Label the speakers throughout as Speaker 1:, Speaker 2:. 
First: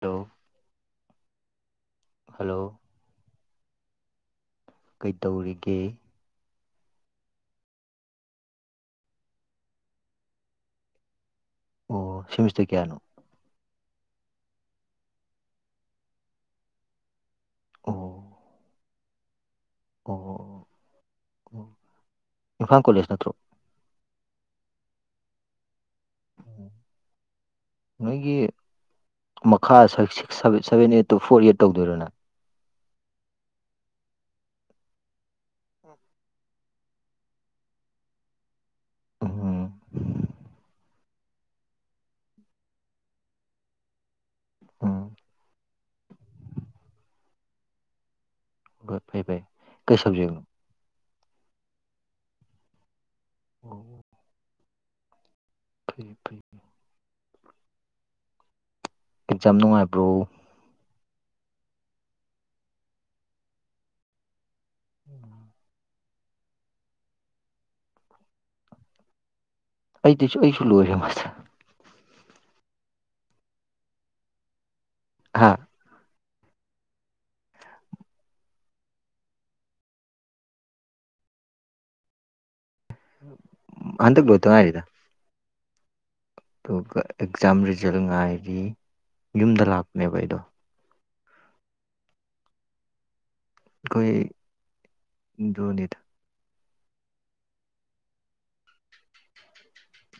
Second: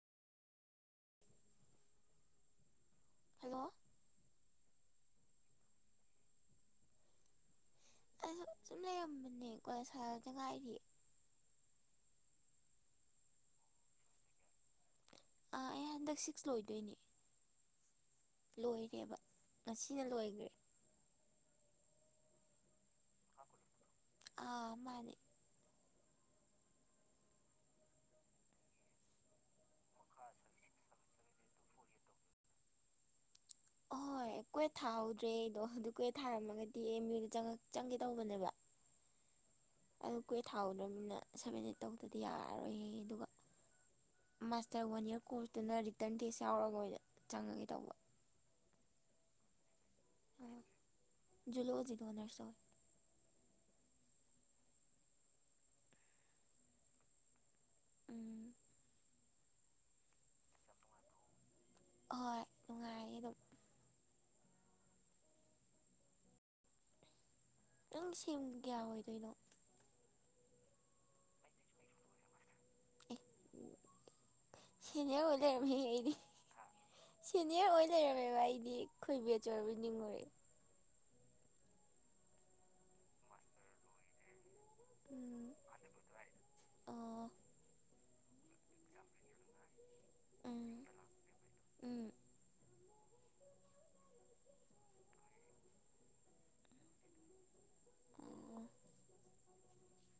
Speaker 1: Hello hello
Speaker 2: hello
Speaker 1: ꯀꯩꯇꯧꯔꯤꯒꯦ
Speaker 2: ꯑꯩ ꯁꯨꯝ ꯂꯩꯔꯝꯕꯅꯦꯀꯣ ꯀꯣꯂꯤꯁ ꯍꯂꯛꯇ ꯉꯥꯏꯔꯤ
Speaker 1: ꯑꯣ ꯁꯤꯃꯤꯁꯇ ꯀꯌꯥꯅꯣ
Speaker 2: ꯑꯥ ꯑꯩ ꯍꯟꯗꯛ ꯁꯤꯛꯁ ꯂꯣꯏꯗꯣꯏꯅꯦ
Speaker 1: ꯑꯣ
Speaker 2: ꯂꯣꯏꯔꯦꯕ ꯉꯁꯤꯅ ꯂꯣꯏꯈ꯭ꯔꯦ
Speaker 1: ꯑꯣ ꯑꯣ ꯏꯝꯐꯥꯜ ꯀꯣꯂꯦꯖ ꯅꯠꯇ꯭ꯔꯣ
Speaker 2: ꯑ ꯃꯥꯅꯦ
Speaker 1: ꯎ ꯅꯣꯏꯒꯤ ꯃꯈꯥꯥꯁ six seven seven eight two four eight ꯇꯧꯗꯣꯏꯔꯅ
Speaker 2: ꯑꯍꯣꯏ ꯀꯣꯏꯦꯠ ꯊꯥꯍꯧꯗ꯭ꯔꯦ ꯑꯩꯗꯣ ꯑꯗꯨ ꯀꯣꯏꯠ ꯊꯥꯔꯝꯃꯒꯗꯤ ꯑꯦ ꯃꯤꯗ ꯆꯪꯒꯦ ꯇꯧꯕꯅꯦꯕ
Speaker 1: ꯎꯝ
Speaker 2: ꯑꯗꯨ ꯀꯨꯏ ꯊꯥꯎꯗꯃꯤꯅ ꯁꯚꯦꯟ ꯑꯦꯠ ꯇꯧꯗꯗꯤ ꯌꯥꯔꯔꯣꯏꯍ ꯑꯗꯨꯒ ꯃꯥꯁꯇꯔ ꯋꯥꯟ
Speaker 1: ꯎꯝ
Speaker 2: ꯏꯔ ꯀꯣꯔꯁꯇꯨꯅ ꯇꯔꯟ ꯇꯦꯖ ꯌꯥꯎꯔꯒ ꯃꯣꯏꯗ ꯆꯪꯉꯒꯦ ꯇꯧꯕ
Speaker 1: ꯀꯩ ꯁꯥꯞꯖꯦꯠꯅꯣ
Speaker 2: ꯖꯧꯂꯣꯖꯤꯗ ꯑꯣꯅꯔ ꯇꯧꯋꯦ
Speaker 1: ꯑꯣ ꯐ ꯐ [inaudible]
Speaker 2: ꯎꯝ
Speaker 1: ꯑꯦ ꯌꯥꯝ ꯅꯨꯡꯉꯥꯏꯕ꯭ꯔꯣ
Speaker 2: ꯍꯣꯏ ꯅꯨꯡꯉꯥꯏꯌꯦ ꯑꯗꯨꯝ
Speaker 1: ꯎꯝ
Speaker 2: ꯅꯪ ꯁꯦꯝ ꯀꯌꯥ ꯑꯣꯏꯗꯣꯏꯅꯣ
Speaker 1: ꯑꯩꯁꯨ ꯑꯩꯁꯨ ꯂꯨꯔꯦ ꯃꯥꯁꯇꯔ
Speaker 2: ꯑꯦ
Speaker 1: ꯍꯥ
Speaker 2: ꯁꯤꯅꯦꯔꯋꯥꯔ ꯑꯣꯢꯔꯝꯃꯦꯍꯦ ꯑꯩꯗꯤ ꯁꯤꯅꯤꯌꯔ ꯑꯣꯏꯅ ꯂꯩꯔꯝꯃꯦꯕ ꯑꯩꯗꯤ ꯈꯣꯏꯕꯦ ꯆ ꯑꯣꯏꯔꯕ ꯅꯤꯡꯉꯨꯔꯦ
Speaker 1: ꯍꯥꯟꯗꯛ ꯂꯣꯢꯗ ꯍꯤꯢꯔꯤꯗ
Speaker 2: ꯎꯝ
Speaker 1: ꯑꯗꯨꯒ
Speaker 2: ꯑꯣ
Speaker 1: ꯑꯦꯛꯖꯥꯝ ꯔꯤꯖꯜ ꯉꯥꯏꯔꯤ ꯌꯨꯝꯗ ꯂꯥꯛꯄꯅꯦꯕ ꯑꯩꯗꯣ
Speaker 2: ꯎꯝ ꯎꯝ
Speaker 1: ꯑꯩꯈꯣꯢ ꯑꯗꯨꯅꯤꯗ
Speaker 2: ꯑꯣ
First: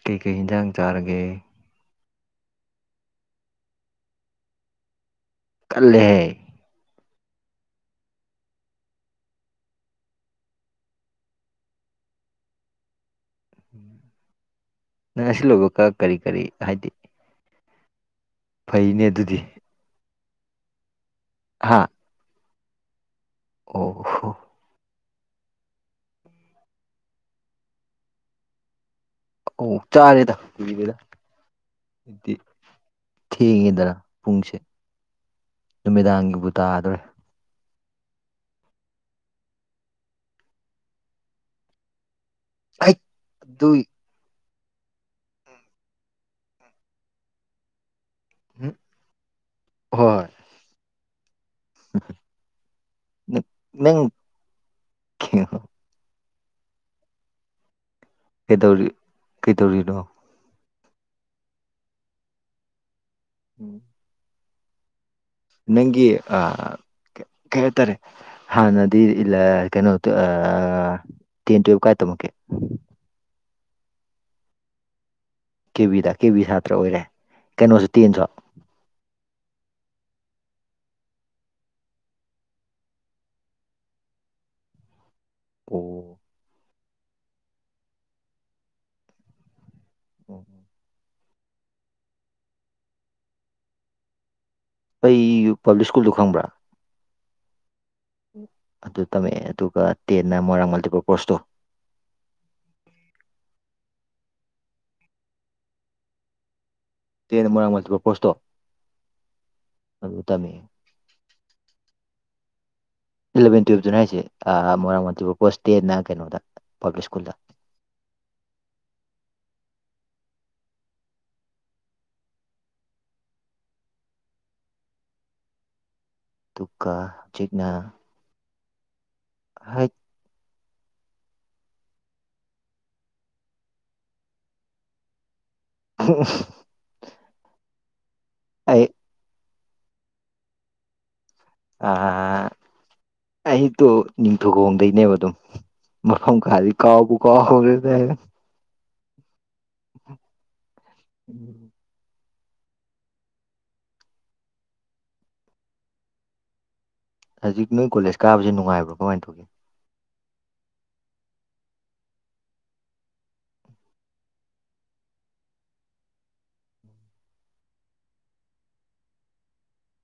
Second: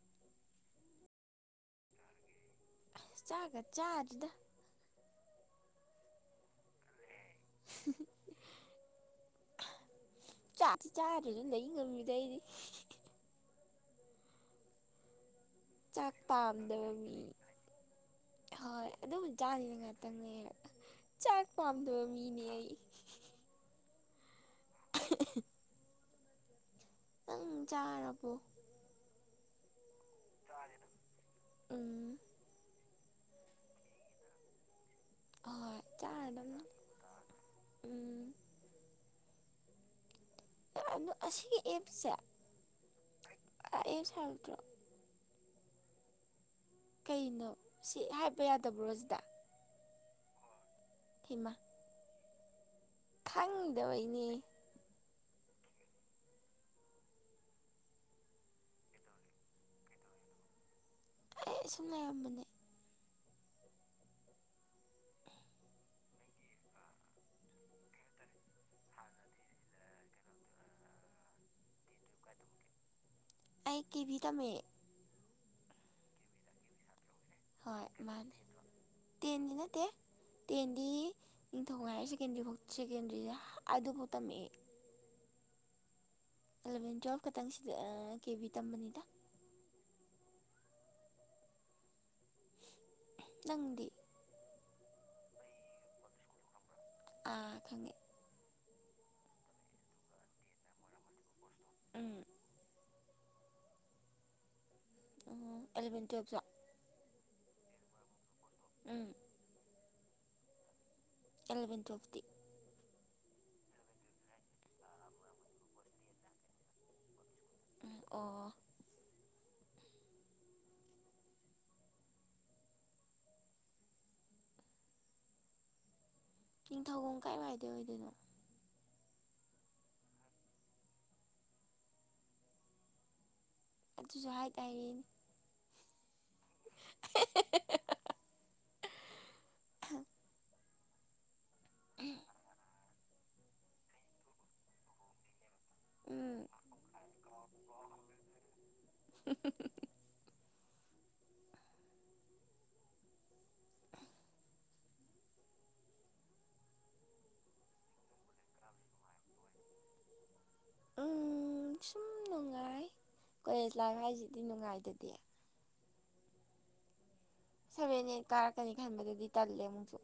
Speaker 1: ꯀꯩꯀꯩ ꯍꯟꯖꯥꯡ ꯆꯥꯔꯒꯦ
Speaker 2: ꯑꯁ ꯆꯥꯒ ꯆꯥꯔꯤꯗ
Speaker 1: ꯀꯜꯂꯦꯍꯦ
Speaker 2: [inaudible] ꯆꯥꯛ ꯆꯥꯔ ꯑꯗꯨ ꯂꯩ ꯉꯝꯃꯤꯗ ꯑꯩꯗꯤ
Speaker 1: ꯅ ꯁꯤ [inaudible]
Speaker 2: ꯆꯥꯛ ꯄꯥꯝꯗꯕ ꯃꯤ ꯍꯣꯏ
Speaker 1: ꯐꯩꯅꯦ ꯑꯗꯨꯗꯤ
Speaker 2: ꯑꯗꯨꯕꯨꯖꯥꯅꯤꯅ ꯉꯥꯛꯇꯪꯅꯦ ꯆꯥꯛ
Speaker 1: ꯍꯥ
Speaker 2: ꯄꯥꯝꯗꯕ ꯃꯤꯅꯦ ꯑꯩ
Speaker 1: ꯑꯣ ꯑꯣ
Speaker 2: ꯅꯪ ꯆꯥꯔꯕꯣ
Speaker 1: ꯑꯣ ꯆꯥꯔꯦꯗ ꯀꯨꯢꯔꯦꯗ
Speaker 2: ꯎꯝ
Speaker 1: ꯊꯦꯡꯉꯤꯗꯅ ꯄꯨꯡꯁꯦ
Speaker 2: ꯍꯣꯏ
Speaker 1: ꯅꯨꯃꯤꯗꯥꯡꯒꯤꯕꯨ
Speaker 2: ꯆꯥꯔꯗꯝꯅꯤ
Speaker 1: ꯇꯥꯗ꯭ꯔꯦ
Speaker 2: ꯎꯝ ꯑꯣ ꯑꯁꯤꯒꯤ ꯑꯦꯞꯁꯦ
Speaker 1: ꯑꯩ ꯑꯗꯨꯏ
Speaker 2: ꯑꯦꯞꯁ ꯍꯥꯏꯗ꯭ꯔꯣ ꯀꯩꯅꯣ ꯁꯤ ꯍꯥꯏꯕ
Speaker 1: ꯎꯝ
Speaker 2: ꯌꯥꯗꯕ꯭ꯔꯣ ꯁꯤꯗ
Speaker 1: ꯍꯣꯏ
Speaker 2: ꯍꯩꯃꯥ
Speaker 1: ꯅ
Speaker 2: ꯈꯪꯗꯕꯩꯅꯦ
Speaker 1: ꯀ [inaudible] ꯀꯩꯗꯧꯔꯤ ꯀꯩꯗꯧꯔꯤꯅꯣ
Speaker 2: ꯑꯩ ꯁꯨꯝ ꯂꯩꯔꯝꯕꯅꯦ
Speaker 1: ꯎꯝ ꯅꯪꯒꯤ ꯀꯩ ꯍꯥꯏꯇꯥꯔꯦ ꯍꯥꯟꯅꯗꯤ ꯏꯂ ꯀꯩꯅꯣ ꯇꯦꯟ ꯇꯨꯌꯦꯜꯞ ꯀꯥꯏ ꯇꯝꯃꯛꯀꯦ
Speaker 2: ꯑꯩ ꯀꯤꯚꯤ ꯇꯝꯃꯦ
Speaker 1: ꯀꯦ ꯕꯤꯗ ꯀꯦ ꯕꯤ ꯁꯥꯇ꯭ꯔ ꯑꯣꯏꯔꯦ
Speaker 2: ꯍꯣꯏ
Speaker 1: ꯀꯩꯅꯣꯁꯨ ꯇꯦꯟꯁꯨ
Speaker 2: ꯃꯥꯅꯦ ꯇꯦꯟꯒꯤꯅꯦꯠꯇ ꯇꯦꯟꯗꯤ ꯅꯤꯡꯊꯧ ꯍꯥꯏꯌꯔ ꯁꯦꯗꯔꯤ ꯐꯥꯎ ꯁꯦꯀꯦꯟꯗ꯭ꯔꯤꯗ ꯑꯗꯨꯐꯥꯎ ꯇꯝꯃꯛꯑꯦ
Speaker 1: ꯑꯣ
Speaker 2: ꯑꯦꯂꯕꯦꯟ ꯇꯨꯌꯦꯦꯜꯐ ꯈꯛꯇꯪ ꯁꯤꯗ ꯀꯦ ꯕꯤ ꯇꯝꯕꯅꯤꯗ
Speaker 1: ꯎꯝꯝ
Speaker 2: ꯅꯪꯗꯤ
Speaker 1: ꯑꯩ ꯄꯥꯕ꯭ꯂꯤꯛ ꯁ꯭ꯀꯨꯜꯗꯨꯣ ꯈꯪꯕ꯭ꯔꯥ
Speaker 2: ꯑꯥ ꯈꯪꯉꯦ
Speaker 1: ꯑꯗꯨ ꯇꯝꯃꯛꯑꯦ ꯑꯗꯨꯒ ꯇꯦꯟꯅ ꯃꯣꯏꯔꯥꯡ ꯃꯜꯇꯤꯄꯔ ꯀꯣꯔꯣꯁꯇꯣ
Speaker 2: ꯎꯝ ꯎꯝ ꯑꯦꯂꯚꯦꯟ ꯇꯋꯦꯜ
Speaker 1: ꯇꯦꯟꯅ ꯃꯣꯏꯔꯥꯡ ꯃꯕ ꯄꯣꯁꯇꯣ
Speaker 2: ꯎꯝ
Speaker 1: ꯑꯗꯨ ꯇꯃꯦ
Speaker 2: ꯑꯦꯂꯕꯦꯟ ꯇ꯭ꯋꯦꯜꯇꯤ
Speaker 1: ꯏꯂꯕꯦꯟ ꯇꯨꯌꯦꯜꯞꯇꯨꯅ ꯍꯥꯏꯁꯦ ꯃꯣꯏꯔꯥꯡ ꯃꯥꯟꯇꯤꯄꯨꯔ ꯄꯣꯁ ꯇꯦꯟꯅ ꯀꯩꯅꯣꯗ ꯄꯥꯕ꯭ꯂꯤꯛ ꯁ꯭ꯀꯨꯜꯗ
Speaker 2: ꯎꯝ ꯑꯣ
Speaker 1: ꯑꯗꯨꯒ
Speaker 2: ꯅꯤꯡꯊꯧꯒꯐꯝ ꯀꯥꯏ
Speaker 1: ꯍꯧꯖꯤꯛꯅ
Speaker 2: ꯀꯥꯏꯗ ꯑꯣꯏꯗꯣꯏꯅꯣ
Speaker 1: ꯍꯥꯠ [inaudible]
Speaker 2: ꯑꯗꯨꯁꯨ ꯍꯥꯏꯇꯥꯔꯦꯅꯦ
Speaker 1: ꯎ [inaudible]
Speaker 2: [inaudible]
Speaker 1: ꯑꯩ ꯑꯩꯗꯣ ꯅꯤꯡꯊꯧꯈꯣꯡꯗꯩꯅꯦꯕ ꯑꯗꯨꯝ ꯃꯐꯝ
Speaker 2: ꯎꯝ
Speaker 1: ꯀꯗꯤ ꯀꯥꯎꯕꯨ ꯀꯥꯎꯔꯦꯗ
Speaker 2: ꯍ [inaudible]
Speaker 1: ꯎꯝ
Speaker 2: [unintelligible]
Speaker 1: ꯍꯧꯖꯤꯛ ꯅꯣꯏ ꯀꯣꯂꯦꯖ ꯀꯥꯕꯁꯤ ꯉꯥꯏꯕ꯭ꯔꯣ ꯀꯃꯥꯏꯅ ꯇꯧꯒꯦ
Speaker 2: ꯎ ꯁꯨꯝ ꯅꯨꯡꯉꯥꯏ ꯀꯣꯂꯦꯖ ꯂꯥꯏꯐ ꯍꯥꯏꯁꯤꯗꯤ ꯅꯨꯡꯉꯥꯏꯗꯗꯤ ꯁꯚꯦꯟ ꯑꯩꯠ ꯀꯥꯔꯛꯀꯅꯤ ꯈꯟꯕꯗꯗꯤ ꯇꯜꯂꯦ ꯑꯃꯨꯛꯁꯨ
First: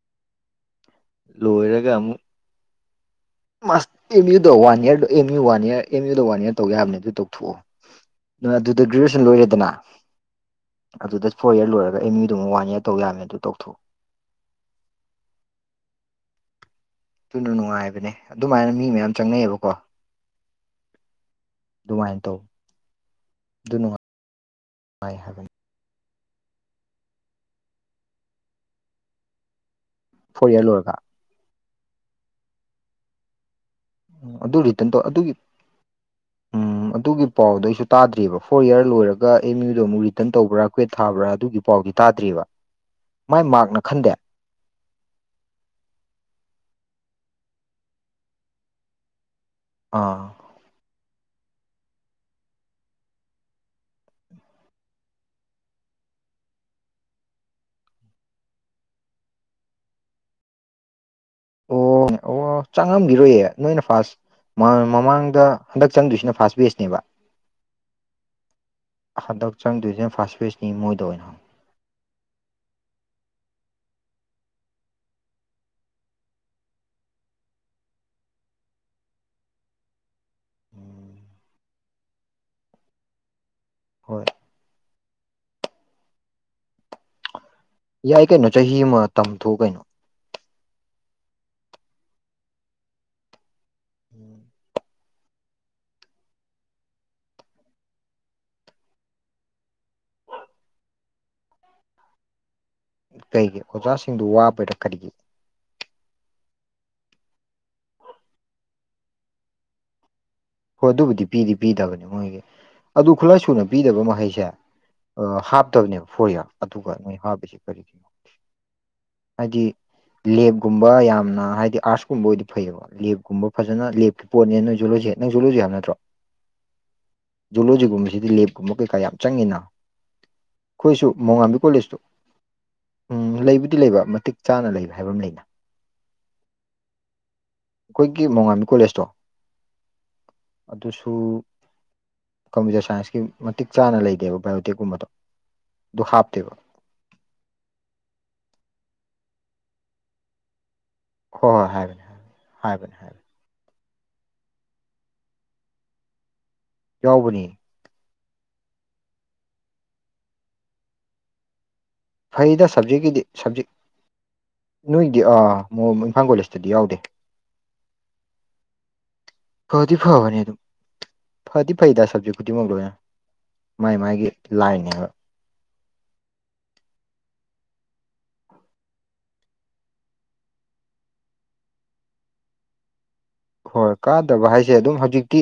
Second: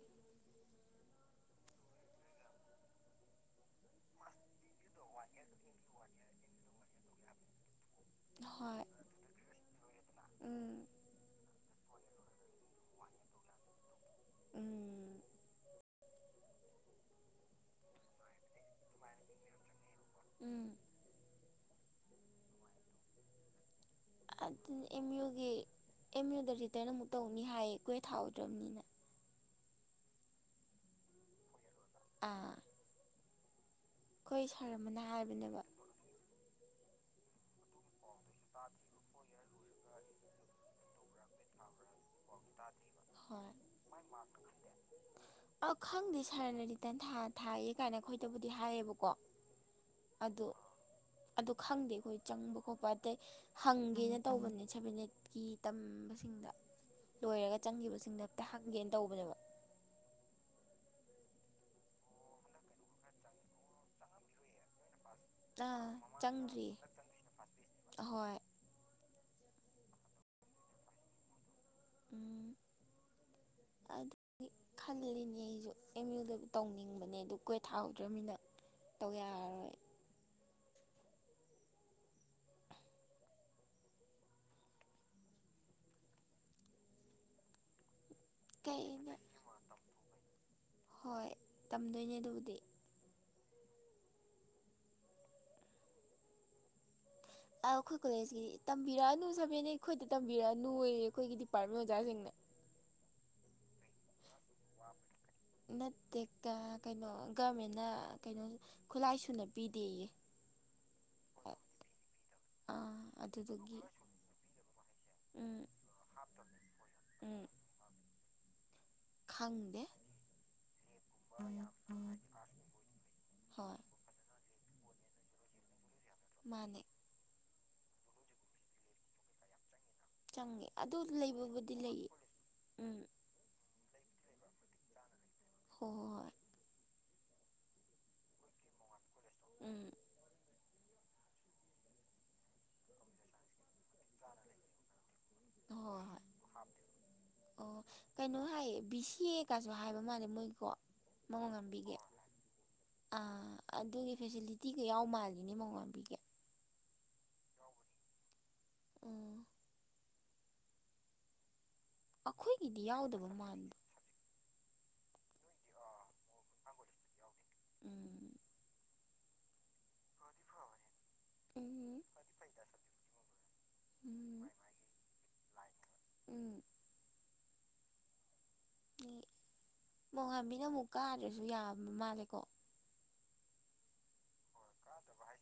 Speaker 1: ꯂꯣꯏꯔꯒ ꯑꯃꯨꯛ ꯃꯥ ꯑꯦꯝ ꯌꯨꯗ ꯋꯥꯟꯔ ꯑꯦꯝꯨ ꯋꯥꯟꯔ ꯑꯦꯝ ꯌꯨꯗ ꯋꯥꯟ ꯏꯔ ꯇꯧꯒꯦ ꯍꯥꯏꯕꯅꯦ ꯑꯗꯨ ꯇꯧꯊꯣꯛꯑꯣ ꯅꯣꯏ ꯑꯗꯨꯗ
Speaker 2: ꯍꯣꯏ
Speaker 1: ꯒ꯭ꯔꯦꯖꯨꯑꯦꯁꯟ ꯂꯣꯏꯔꯦꯗꯅ
Speaker 2: ꯎꯝ
Speaker 1: ꯑꯗꯨꯗ ꯐꯣꯔ ꯏꯌꯥꯔ ꯂꯣꯏꯔꯒ ꯑꯦꯝ ꯏꯗꯨꯃ ꯋꯥꯟ ꯏꯌꯥꯔ ꯇꯧ ꯌꯥꯃꯦ ꯑꯗꯨ ꯇꯧꯊꯣꯛꯑꯣ
Speaker 2: ꯎꯝ
Speaker 1: ꯑꯗꯨꯨꯅ ꯅꯨꯡꯉꯥꯏꯕꯅꯦ ꯑꯗꯨꯃꯥꯏꯅ ꯃꯤ ꯃꯌꯥꯝ ꯆꯪꯅꯩꯌꯦꯕꯀꯣ
Speaker 2: ꯎꯝ
Speaker 1: ꯑꯗꯨꯃꯥꯏꯅ ꯇꯧ ꯑꯗꯨ ꯅꯨꯡꯉꯥꯏ
Speaker 2: ꯑꯗꯨꯅ ꯑꯦꯝ
Speaker 1: ꯍꯥꯏꯕꯅꯤ
Speaker 2: ꯌꯨꯒꯤ ꯑꯦꯝ ꯌꯨꯗ ꯔꯤꯇꯔꯟ ꯑꯃꯨꯛ ꯇꯧꯅꯤ ꯍꯥꯏ ꯀꯣꯏ ꯊꯥꯎꯍꯗ꯭ꯔꯕꯅꯤꯅ
Speaker 1: ꯐꯣꯔ ꯏꯌꯥꯔ ꯂꯣꯏꯔꯒ
Speaker 2: ꯑꯥ
Speaker 1: ꯎ
Speaker 2: ꯑꯩꯈꯣꯏ
Speaker 1: ꯑꯗꯨ
Speaker 2: ꯁꯥꯔ
Speaker 1: ꯔꯤꯇꯟ
Speaker 2: ꯑꯃꯅ
Speaker 1: ꯇꯧ ꯑꯗꯨꯒꯤ
Speaker 2: ꯍꯥꯏꯕꯅꯦꯕ
Speaker 1: ꯎꯝ ꯑꯗꯨꯒꯤ ꯄꯥꯎꯗ ꯑꯩꯁꯨ ꯇꯥꯗ꯭ꯔꯤꯕ ꯐꯣꯔ ꯌꯌꯥꯔ ꯂꯣꯏꯔꯒ ꯑꯦꯝ ꯌꯨꯗꯣ ꯑꯃꯨꯛ ꯔꯤꯇꯔꯟ ꯇꯧꯕ꯭ꯔꯥ ꯀ꯭ꯋꯦꯠ ꯊꯥꯕ꯭ꯔꯥ ꯑꯗꯨꯒꯤ ꯄꯥꯎꯗꯤ ꯇꯥꯗ꯭ꯔꯤꯕꯕ ꯃꯥꯏ
Speaker 2: ꯍꯣꯏ
Speaker 1: ꯃꯥꯛꯅ ꯈꯟꯗꯦ
Speaker 2: ꯑ ꯈꯪꯗꯦ ꯁꯥꯔꯅ ꯔꯤꯇꯟ ꯊꯥꯏꯌꯦ ꯀꯥꯏꯅ ꯑꯩꯈꯣꯏꯗꯕꯨꯗꯤ ꯍꯥꯏꯌꯦꯕꯀꯣ
Speaker 1: ꯑꯥ
Speaker 2: ꯑꯗꯣ ꯑꯗꯨ ꯈꯪꯗꯦ ꯑꯩꯈꯣꯏ ꯆꯪꯕ ꯈꯣꯠꯄ ꯑꯇꯩ ꯍꯪꯒꯦꯅ ꯇꯧꯕꯅꯦ ꯁꯦꯚꯦꯟꯠꯀꯤ ꯇꯝꯕꯁꯤꯡꯗ ꯂꯣꯏꯔꯒ ꯆꯪꯈꯤꯕꯁꯤꯡꯗ ꯍꯦꯛꯇ ꯍꯪꯒꯦꯅ ꯇꯧꯕꯅꯦꯕ
Speaker 1: ꯑꯣ ꯑꯣ ꯆꯪꯉꯝꯈꯤꯔꯣꯏꯌꯦ ꯅꯣꯏꯅ ꯐꯥꯔꯁ ꯃꯃꯥꯡ ꯍ ꯗ
Speaker 2: ꯑꯥ
Speaker 1: ꯍꯟꯗꯛ ꯆꯪꯗꯣꯏꯁꯤꯅ ꯐꯥꯁ ꯕꯦꯁꯅꯦꯕ
Speaker 2: ꯍꯣꯏ
Speaker 1: ꯍꯟꯗꯛ ꯆꯪꯗꯣꯏꯁꯤꯅ ꯐꯔꯥꯁ ꯐꯋꯦꯁꯀꯤ ꯃꯣꯏꯗ ꯑꯣꯏꯅ ꯍꯪꯉ
Speaker 2: ꯎꯝ ꯑꯗꯨꯗꯒꯤ ꯈꯜꯂꯤꯅꯦ ꯑꯩꯁꯨ ꯑꯦꯝ ꯌꯨꯗꯕꯨ ꯇꯧꯅꯤꯡꯕꯅꯦ ꯑꯗꯨ ꯀꯣꯏ ꯊꯥꯍꯧꯗ꯭ꯔꯕꯃꯤꯅ ꯇꯧ ꯌꯥꯔꯔꯣꯏ
Speaker 1: [unintelligible] ꯍꯣꯏ ꯌꯥꯏ ꯀꯥꯏ ꯅꯣ
Speaker 2: ꯀꯩꯅꯦ ꯍꯣꯏ ꯇꯝꯗꯣꯏꯅꯦ ꯑꯗꯨꯕꯨꯗꯤ
Speaker 1: ꯎꯝ [inaudible]
Speaker 2: ꯑ ꯑꯩꯈꯣꯏ ꯀꯣꯂꯦꯖꯀꯤ ꯇꯝꯕꯤꯔꯛꯑꯅꯨ ꯁꯕꯦꯟ ꯑꯩꯈꯣꯏꯗ ꯇꯝꯕꯤꯔꯛꯑꯅꯨꯌꯦ ꯑꯩꯈꯣꯏꯒꯤ ꯗꯤꯄꯥꯔꯠꯃꯦꯟ ꯑꯣꯖꯥꯁꯤꯡꯅ
Speaker 1: ꯀꯩꯒꯤ ꯑꯣꯖꯥꯁꯤꯡꯗꯨ ꯋꯥꯕ
Speaker 2: ꯅꯠꯇꯦꯀ ꯀꯩꯅꯣ ꯒꯚꯃꯦꯟꯅ ꯀꯩꯅꯣ ꯈꯨꯠꯂꯥꯏꯁꯨꯨꯅ ꯄꯤꯗꯦꯌꯦ
Speaker 1: ꯍꯣꯏ ꯑꯗꯨꯕꯨꯗꯤ ꯄꯤꯗꯤ ꯄꯤꯗꯕꯅꯦ ꯃꯣꯏꯒꯤ
Speaker 2: ꯑꯥ
Speaker 1: ꯑꯗꯨ ꯈꯨꯠꯂꯥꯏ ꯁꯨꯅ
Speaker 2: ꯑꯗꯨꯗꯨꯒꯤ
Speaker 1: ꯄꯤꯗꯕ ꯍꯩꯁꯦ
Speaker 2: ꯎꯝ
Speaker 1: ꯍꯥꯞꯇꯕꯅꯦꯕ ꯐꯣꯔ ꯏꯌꯥꯔ ꯑꯗꯨꯒ ꯅꯣꯏ
Speaker 2: ꯎꯝ
Speaker 1: ꯍꯥꯞꯁ ꯀꯔꯤꯒꯤꯅꯣ
Speaker 2: ꯈꯪꯗꯦ
Speaker 1: ꯂꯦꯞꯒꯨꯝꯕ ꯌꯥꯝꯅ ꯍꯥꯏꯗꯤ ꯑꯥꯔꯠꯁꯀꯨꯝꯕꯗꯤ ꯐꯩꯌꯦꯕ ꯂꯦꯞꯀꯨꯝꯕ
Speaker 2: ꯍꯣꯏ
Speaker 1: ꯐꯖꯅ ꯂꯦꯞꯀꯤ ꯄꯣꯠꯅꯦ ꯅꯣꯏꯨꯠꯂꯨꯁꯦ ꯅꯪꯁꯨꯠꯂꯨꯁꯤ ꯌꯥꯕ ꯅꯠꯇ꯭ꯔꯣ
Speaker 2: ꯃꯥꯅꯦ
Speaker 1: ꯖꯨꯂꯣꯖꯤꯒꯨꯝꯕꯁꯤꯗꯤ ꯂꯦꯞꯀꯨꯝꯕ ꯀꯩꯀꯥ ꯌꯥꯝ ꯆꯪꯉꯤꯅ
Speaker 2: ꯆꯪꯉꯦ ꯑꯗꯨ
Speaker 1: ꯑꯩꯈꯣꯏꯁꯨ ꯃꯣꯡꯉꯥꯝꯕꯤ
Speaker 2: ꯂꯩꯕꯕꯨꯗꯤ ꯂꯩꯌꯦ ꯎꯝ
Speaker 1: ꯤ ꯂꯩꯕ ꯃꯇꯤꯛ ꯆꯥꯅ ꯂꯩꯕ ꯍꯥꯏꯕ ꯑꯃ ꯂꯩꯅ
Speaker 2: ꯍꯣꯏ ꯍꯣꯏ ꯍꯣꯏ
Speaker 1: ꯑꯩꯈꯣꯏꯒꯤ ꯃꯣꯡꯉꯥꯃꯤ ꯀꯣꯂꯦꯖꯇꯣ
Speaker 2: ꯎꯝ
Speaker 1: ꯑꯗꯨꯁꯨ ꯀꯝꯄ꯭ꯌꯨꯇꯔ ꯁꯥꯏꯟꯁꯀꯤ ꯃꯇꯤꯛ ꯆꯥꯅ ꯂꯩꯗꯦꯕ ꯕꯥꯏꯑꯣꯇꯦꯛꯀꯨꯝꯕꯗꯣ
Speaker 2: ꯍꯣꯏ
Speaker 1: ꯑꯗꯨ
Speaker 2: ꯍꯣꯏ
Speaker 1: ꯍꯥꯞꯇꯦꯕ
Speaker 2: ꯑꯣ ꯀꯩꯅꯣ ꯍꯥꯏꯌꯦ ꯕꯤ ꯁꯤ ꯑꯦꯒꯁꯨ ꯍꯥꯏꯕ ꯃꯥꯜꯂꯦ ꯃꯣꯏꯀꯣ ꯃꯃꯣꯟ
Speaker 1: ꯍꯣꯏ ꯍꯣꯏ
Speaker 2: ꯉꯝꯕꯤꯒꯦ
Speaker 1: ꯍꯥꯏꯕꯅꯦ ꯍꯥꯏꯕꯅꯦ ꯍꯥꯏꯕꯅꯦ
Speaker 2: ꯑꯥ ꯑꯗꯨꯒꯤ ꯐꯦꯁꯤꯂꯤꯇꯤꯒ ꯌꯥꯎ ꯃꯥꯜꯂꯤꯅꯦ ꯃꯃꯣꯟ ꯉꯝꯕꯤꯒꯦ
Speaker 1: ꯌꯥꯎꯕꯅꯤ
Speaker 2: ꯑꯣ
Speaker 1: ꯐꯩꯗ
Speaker 2: ꯑꯩꯈꯣꯏꯒꯤꯗꯤ
Speaker 1: ꯁꯕꯖꯦꯛꯀꯤꯗꯤ
Speaker 2: ꯌꯥꯎꯗꯕ
Speaker 1: ꯁꯕꯖꯦꯛ
Speaker 2: ꯃꯥꯟꯕ
Speaker 1: ꯅꯣꯏꯗꯤ ꯑꯥ ꯃꯣꯏ ꯏꯝꯐꯥꯜ ꯀꯣꯂꯦꯖꯇꯗꯤ ꯌꯥꯎꯗꯦ
Speaker 2: ꯎꯝ
Speaker 1: ꯄꯣꯗꯤꯐꯥꯎꯕꯅꯤ ꯑꯗꯨꯝ ꯐꯗꯤ
Speaker 2: ꯎꯝ
Speaker 1: ꯐꯩꯗ ꯁꯞꯖꯦꯛ ꯈꯨꯗꯤꯡꯃꯛ ꯂꯣꯏꯅ ꯃꯥꯏ ꯃꯥꯏꯒꯤ
Speaker 2: ꯎꯝ
Speaker 1: ꯂꯥꯏꯅꯦꯕ
Speaker 2: ꯎꯝ ꯃꯣꯡꯉꯥꯥꯟꯝꯕꯤꯅ ꯑꯃꯨꯛ ꯀꯥꯗ꯭ꯔꯁꯨ ꯌꯥꯕ ꯃꯥꯜꯂꯦꯀꯣ
Speaker 1: ꯍꯣꯏ ꯀꯥꯗꯕ ꯍꯥꯏꯁꯦ ꯑꯗꯨꯝ ꯍꯧꯖꯤꯛꯇꯤ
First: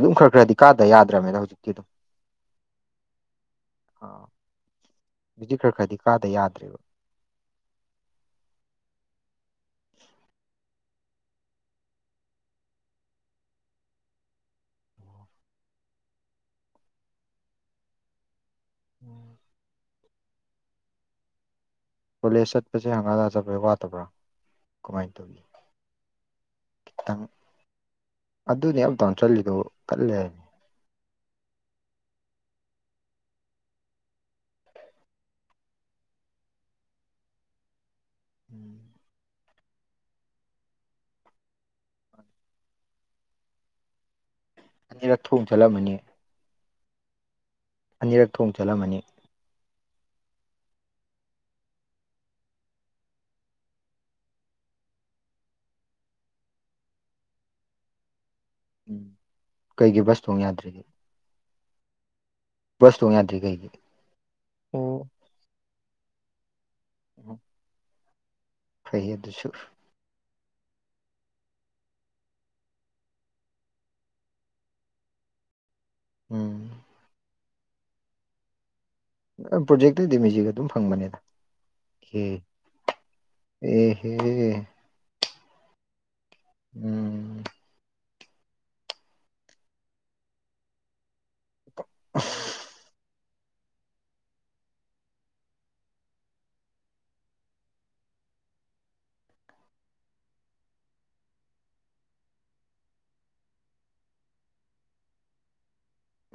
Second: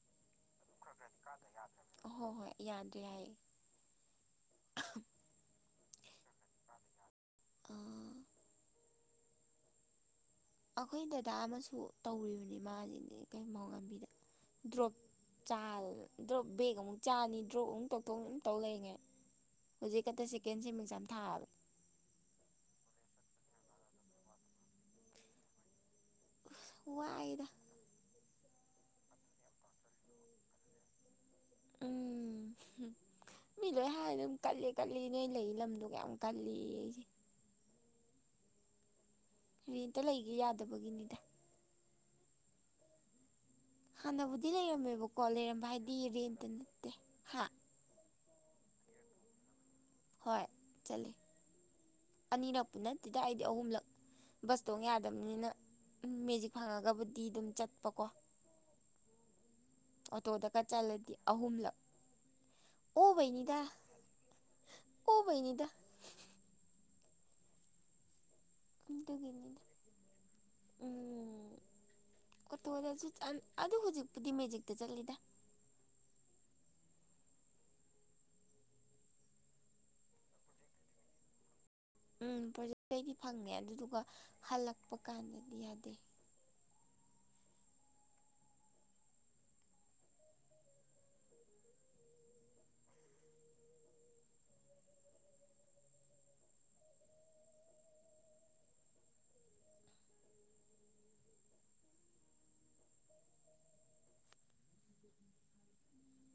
Speaker 1: ꯑꯗꯨꯝ ꯈꯔ ꯈꯔꯗꯤ ꯀꯥꯗ ꯌꯥꯗ꯭ꯔꯕꯅꯤꯅ ꯍꯧꯖꯤꯛꯇꯤ ꯑꯗꯨꯝ
Speaker 2: ꯍꯣ ꯍꯣꯏ ꯌꯥꯗ꯭ꯔꯦ ꯌꯥꯏꯌꯦ
Speaker 1: ꯈꯔ ꯈꯔꯗꯤ ꯀꯥꯗ ꯌꯥꯗ꯭ꯔꯦꯕ
Speaker 2: ꯑꯥ ꯑꯩꯈꯣꯏ ꯗꯗꯥ ꯑꯃꯁꯨ ꯇꯧꯔꯤꯕꯅꯤ ꯃꯥꯁꯤꯅꯦ ꯀꯩꯨꯝꯕꯥꯎ ꯂꯝꯕꯤꯗ ꯗ꯭ꯔꯣꯞꯥ ꯗ꯭ꯔꯣꯞ ꯕꯦꯒ ꯑꯃꯨꯛ ꯆꯥꯅꯤ ꯗ꯭ꯔꯣꯞ ꯑꯃꯨꯛ ꯇꯣꯛꯊꯣꯛꯝ ꯇꯧ ꯂꯩꯔꯤꯉꯦ ꯍꯧꯖꯤꯛꯀꯛꯇ ꯁꯦꯀꯦꯟ ꯁꯦꯃꯤꯡꯁ ꯌꯥꯝ ꯊꯥꯕ
Speaker 1: ꯀꯣꯂꯦꯖ ꯆꯠꯄꯁꯦ ꯍꯪꯒꯥꯖꯕꯩ ꯋꯥꯠꯇꯕ꯭ꯔꯥ ꯀꯃꯥꯏꯅ ꯇꯧꯋꯤ
Speaker 2: ꯋꯥꯥꯏꯗ
Speaker 1: ꯑꯗꯨꯅꯦ ꯑꯞꯗꯥꯎꯟ ꯆꯠꯂꯤꯗꯣ ꯀꯠꯂꯦ ꯍꯥꯏꯕꯅꯦ
Speaker 2: ꯎꯝ ꯃꯤ ꯂꯣꯏ ꯍꯥꯏꯔ ꯑꯗꯨꯝ ꯀꯠꯂ ꯀꯠꯂꯤ ꯅꯣꯏ ꯂꯩ ꯂꯝꯗꯣꯒ ꯌꯥꯝ ꯀꯜꯂꯤ ꯑꯩꯁꯦ
Speaker 1: ꯎꯝ
Speaker 2: ꯔꯦꯟꯇ ꯂꯩꯒꯦ ꯌꯥꯗꯕꯒꯤꯅꯤꯗ ꯍꯥꯟꯅꯕꯨꯗꯤ
Speaker 1: ꯑꯅꯤꯔꯛ
Speaker 2: ꯂꯩꯔꯝꯃꯦꯕꯀꯣ
Speaker 1: ꯊꯣꯡ
Speaker 2: ꯂꯩꯔꯝꯕ
Speaker 1: ꯆꯠꯂꯝꯃꯅꯤ
Speaker 2: ꯍꯥꯏꯗꯤ ꯔꯦꯟꯇ ꯅꯠꯇꯦ ꯍꯥ
Speaker 1: ꯑꯅꯤꯔꯛ ꯊꯣꯡ ꯆꯠꯂꯝꯃꯅꯤ
Speaker 2: ꯍꯣꯏ ꯆꯠꯂꯤ ꯑꯅꯤꯔꯛꯄꯨ ꯅꯠꯇꯦꯗ ꯑꯩꯗꯤ ꯑꯍꯨꯝꯂꯛ ꯕꯁꯇꯣ ꯌꯥꯗꯕꯅꯤꯅ ꯃꯦꯖꯤꯛ ꯐꯪꯉꯒꯕꯨꯗꯤ ꯑꯗꯨꯝ ꯆꯠꯄꯀꯣ
Speaker 1: ꯀꯩꯒꯤ ꯕꯁ ꯊꯣꯡ
Speaker 2: ꯑꯇꯣꯗꯀ
Speaker 1: ꯌꯥꯗ꯭ꯔꯤꯒꯦ
Speaker 2: ꯆꯠꯂꯗꯤ ꯑꯍꯨꯝꯂꯛ
Speaker 1: ꯕꯁ ꯊꯣꯡ ꯌꯥꯗ꯭ꯔꯤ
Speaker 2: ꯑꯣꯕꯩꯅꯤꯗ
Speaker 1: ꯀꯩꯒꯤ
Speaker 2: ꯑꯣꯕꯩꯅꯤꯗ
Speaker 1: ꯎꯝ [inaudible]
Speaker 2: ꯑꯗꯨꯒꯤꯅꯤꯗ ꯎꯝꯗꯁꯨ ꯑꯗꯨ ꯍꯧꯖꯤꯛꯄꯨꯗꯤ ꯃꯦꯖꯤꯛꯇ ꯆꯠꯂꯤꯗ
Speaker 1: ꯎꯝ ꯄ꯭ꯔꯣꯖꯦꯛꯇꯨꯗꯤ ꯃꯦꯖꯤꯛ ꯑꯗꯨꯝ ꯐꯪꯕꯅꯤꯗ ꯑꯦ
Speaker 2: ꯎꯝ ꯄ꯭ꯔꯖꯇꯩꯗꯤ ꯐꯪꯉꯦ ꯑꯗꯨꯗꯨꯒ
Speaker 1: ꯑꯦꯍꯦ
Speaker 2: ꯍꯜꯂꯛꯄ ꯀꯥꯟꯗꯗꯤ ꯌꯥꯗꯦ
Speaker 1: ꯎꯝ [unintelligible]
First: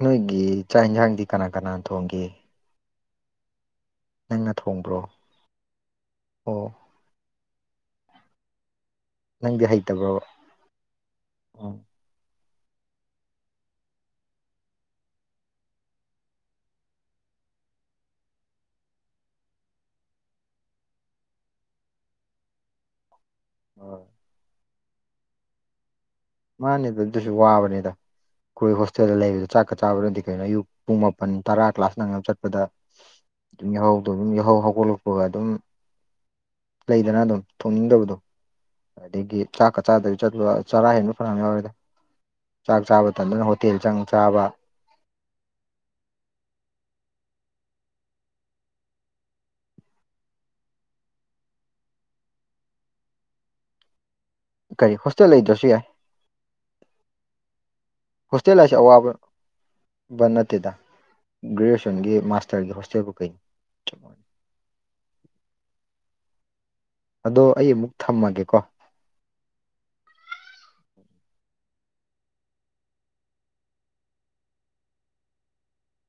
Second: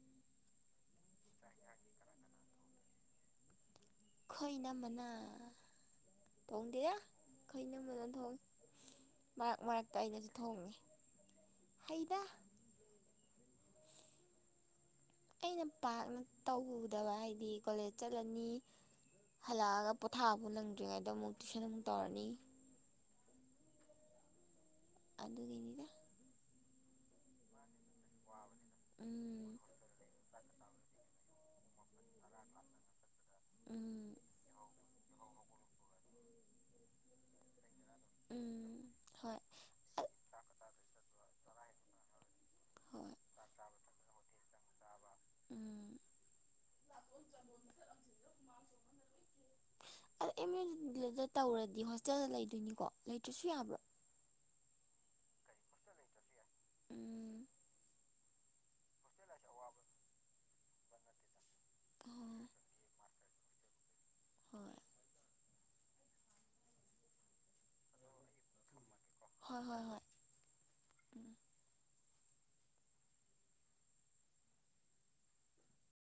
Speaker 1: ꯅꯣꯏꯒꯤ ꯆꯥꯛ ꯌꯦꯟꯁꯥꯡꯗꯤ ꯀꯅꯥ ꯀꯅꯥ ꯊꯣꯡꯒꯦ ꯅꯪꯅ
Speaker 2: ꯈꯣꯏꯅ
Speaker 1: ꯊꯣꯡꯕ꯭ꯔꯣ
Speaker 2: ꯃꯅꯥꯝꯃꯅ
Speaker 1: ꯑꯣ
Speaker 2: ꯇꯣꯡꯗꯦꯗ ꯈꯩꯅꯃꯗ ꯊꯣꯛꯏ ꯃꯔꯛ
Speaker 1: ꯅꯪꯗꯤ
Speaker 2: ꯃꯔꯛꯇ
Speaker 1: ꯍꯩꯇꯕ꯭ꯔꯣ
Speaker 2: ꯑꯩꯅꯁꯨ ꯊꯣꯡꯉꯦ
Speaker 1: ꯎꯝ
Speaker 2: ꯍꯩꯗ
Speaker 1: [unintelligible]
Speaker 2: ꯑꯩꯅ ꯄꯥꯛꯅ ꯇꯧꯗꯕ ꯍꯥꯏꯗꯤ ꯀꯣꯂꯦꯖ ꯆꯠꯂꯅꯤ ꯍꯜꯂꯛꯑꯒ ꯄꯣꯊꯥꯕꯨ ꯂꯪꯗ꯭ꯔꯤꯉꯩꯗꯣ ꯑꯃꯨꯛ ꯇꯨꯏꯁꯟ ꯑꯃꯨꯛ ꯇꯧꯔꯅꯤ
Speaker 1: ꯑꯣ
Speaker 2: ꯑꯗꯨꯒꯤꯅꯤꯗ
Speaker 1: ꯃꯥꯅꯦ ꯑꯗꯨꯗꯁꯨ ꯋꯥꯕꯅꯦꯗ ꯑꯩꯈꯣꯢ ꯍꯣꯁꯇꯦꯜꯗ
Speaker 2: ꯎꯝ
Speaker 1: ꯂꯩꯔꯖꯨ ꯆꯥꯛꯀ ꯆꯥꯕ ꯅꯠꯇꯦ ꯀꯩꯅꯣ ꯑꯌꯨꯛ ꯄꯨꯡ ꯃꯄꯟ ꯇꯔꯥ ꯀ꯭ꯂꯥꯁ ꯅꯪꯅꯕ ꯆꯠꯄꯗ ꯇꯨꯝꯌꯥꯍꯧꯗꯣ
Speaker 2: ꯎꯝ
Speaker 1: ꯑꯗꯨꯝ ꯌꯥꯍꯧ ꯍꯧꯒꯠꯂꯛꯄꯒ ꯑꯗꯨꯝ ꯂꯩꯗꯅ ꯑꯗꯨꯝ ꯊꯣꯛꯅꯤꯡꯗꯕꯗꯣ꯫
Speaker 2: ꯎꯝ
Speaker 1: ꯑꯗꯒꯤ
Speaker 2: ꯍꯣꯏ
Speaker 1: ꯆꯥꯛꯀ ꯆꯥꯗꯕꯤ ꯆꯠꯄ ꯆꯔꯥ ꯍꯦꯟꯕ ꯐꯅꯌꯥꯝ ꯌꯥꯎꯔꯦꯗ ꯆꯥꯛ ꯆꯥꯕ
Speaker 2: ꯍꯣꯏ
Speaker 1: ꯇꯟꯗꯅ ꯍꯣꯇꯦꯜ ꯆꯪ ꯆꯥꯕ
Speaker 2: ꯎꯝ 'unintelligible' [inaudible] ꯑꯗ ꯑꯦꯝ ꯌꯨꯗ 'unintelligible' ꯇꯧꯔꯗꯤ ꯍꯣꯁꯇꯦꯜꯗ ꯂꯩꯗꯣꯢꯅꯤꯀꯣ ꯂꯩꯇ꯭ꯔꯁꯨ ꯌꯥꯕ꯭ꯔꯣ꯫
Speaker 1: ꯀꯔꯤ ꯍꯣꯁꯇꯦꯜ ꯂꯩꯗ꯭ꯔꯁꯨ ꯌꯥꯏ
Speaker 2: ꯎꯝ
Speaker 1: ꯍꯣꯁꯇꯦꯜ ꯂꯁ ꯑꯋꯥꯕ ꯅꯠꯇꯗ
Speaker 2: ꯍꯣꯏ
Speaker 1: ꯭ꯔꯦꯖꯑꯌꯦꯁꯟꯒꯤꯁ ꯍꯒꯤ ꯍꯣꯁꯇꯦꯜꯕꯨ ꯀꯩꯅꯅꯤ
Speaker 2: ꯍꯣꯏ
Speaker 1: ꯑꯗꯣ ꯑꯩ ꯑꯃꯨꯛ ꯊꯝꯃꯒꯦꯀꯣ
Speaker 2: ꯍꯣꯏ ꯍꯣꯏ ꯍꯣꯏ ꯎꯝ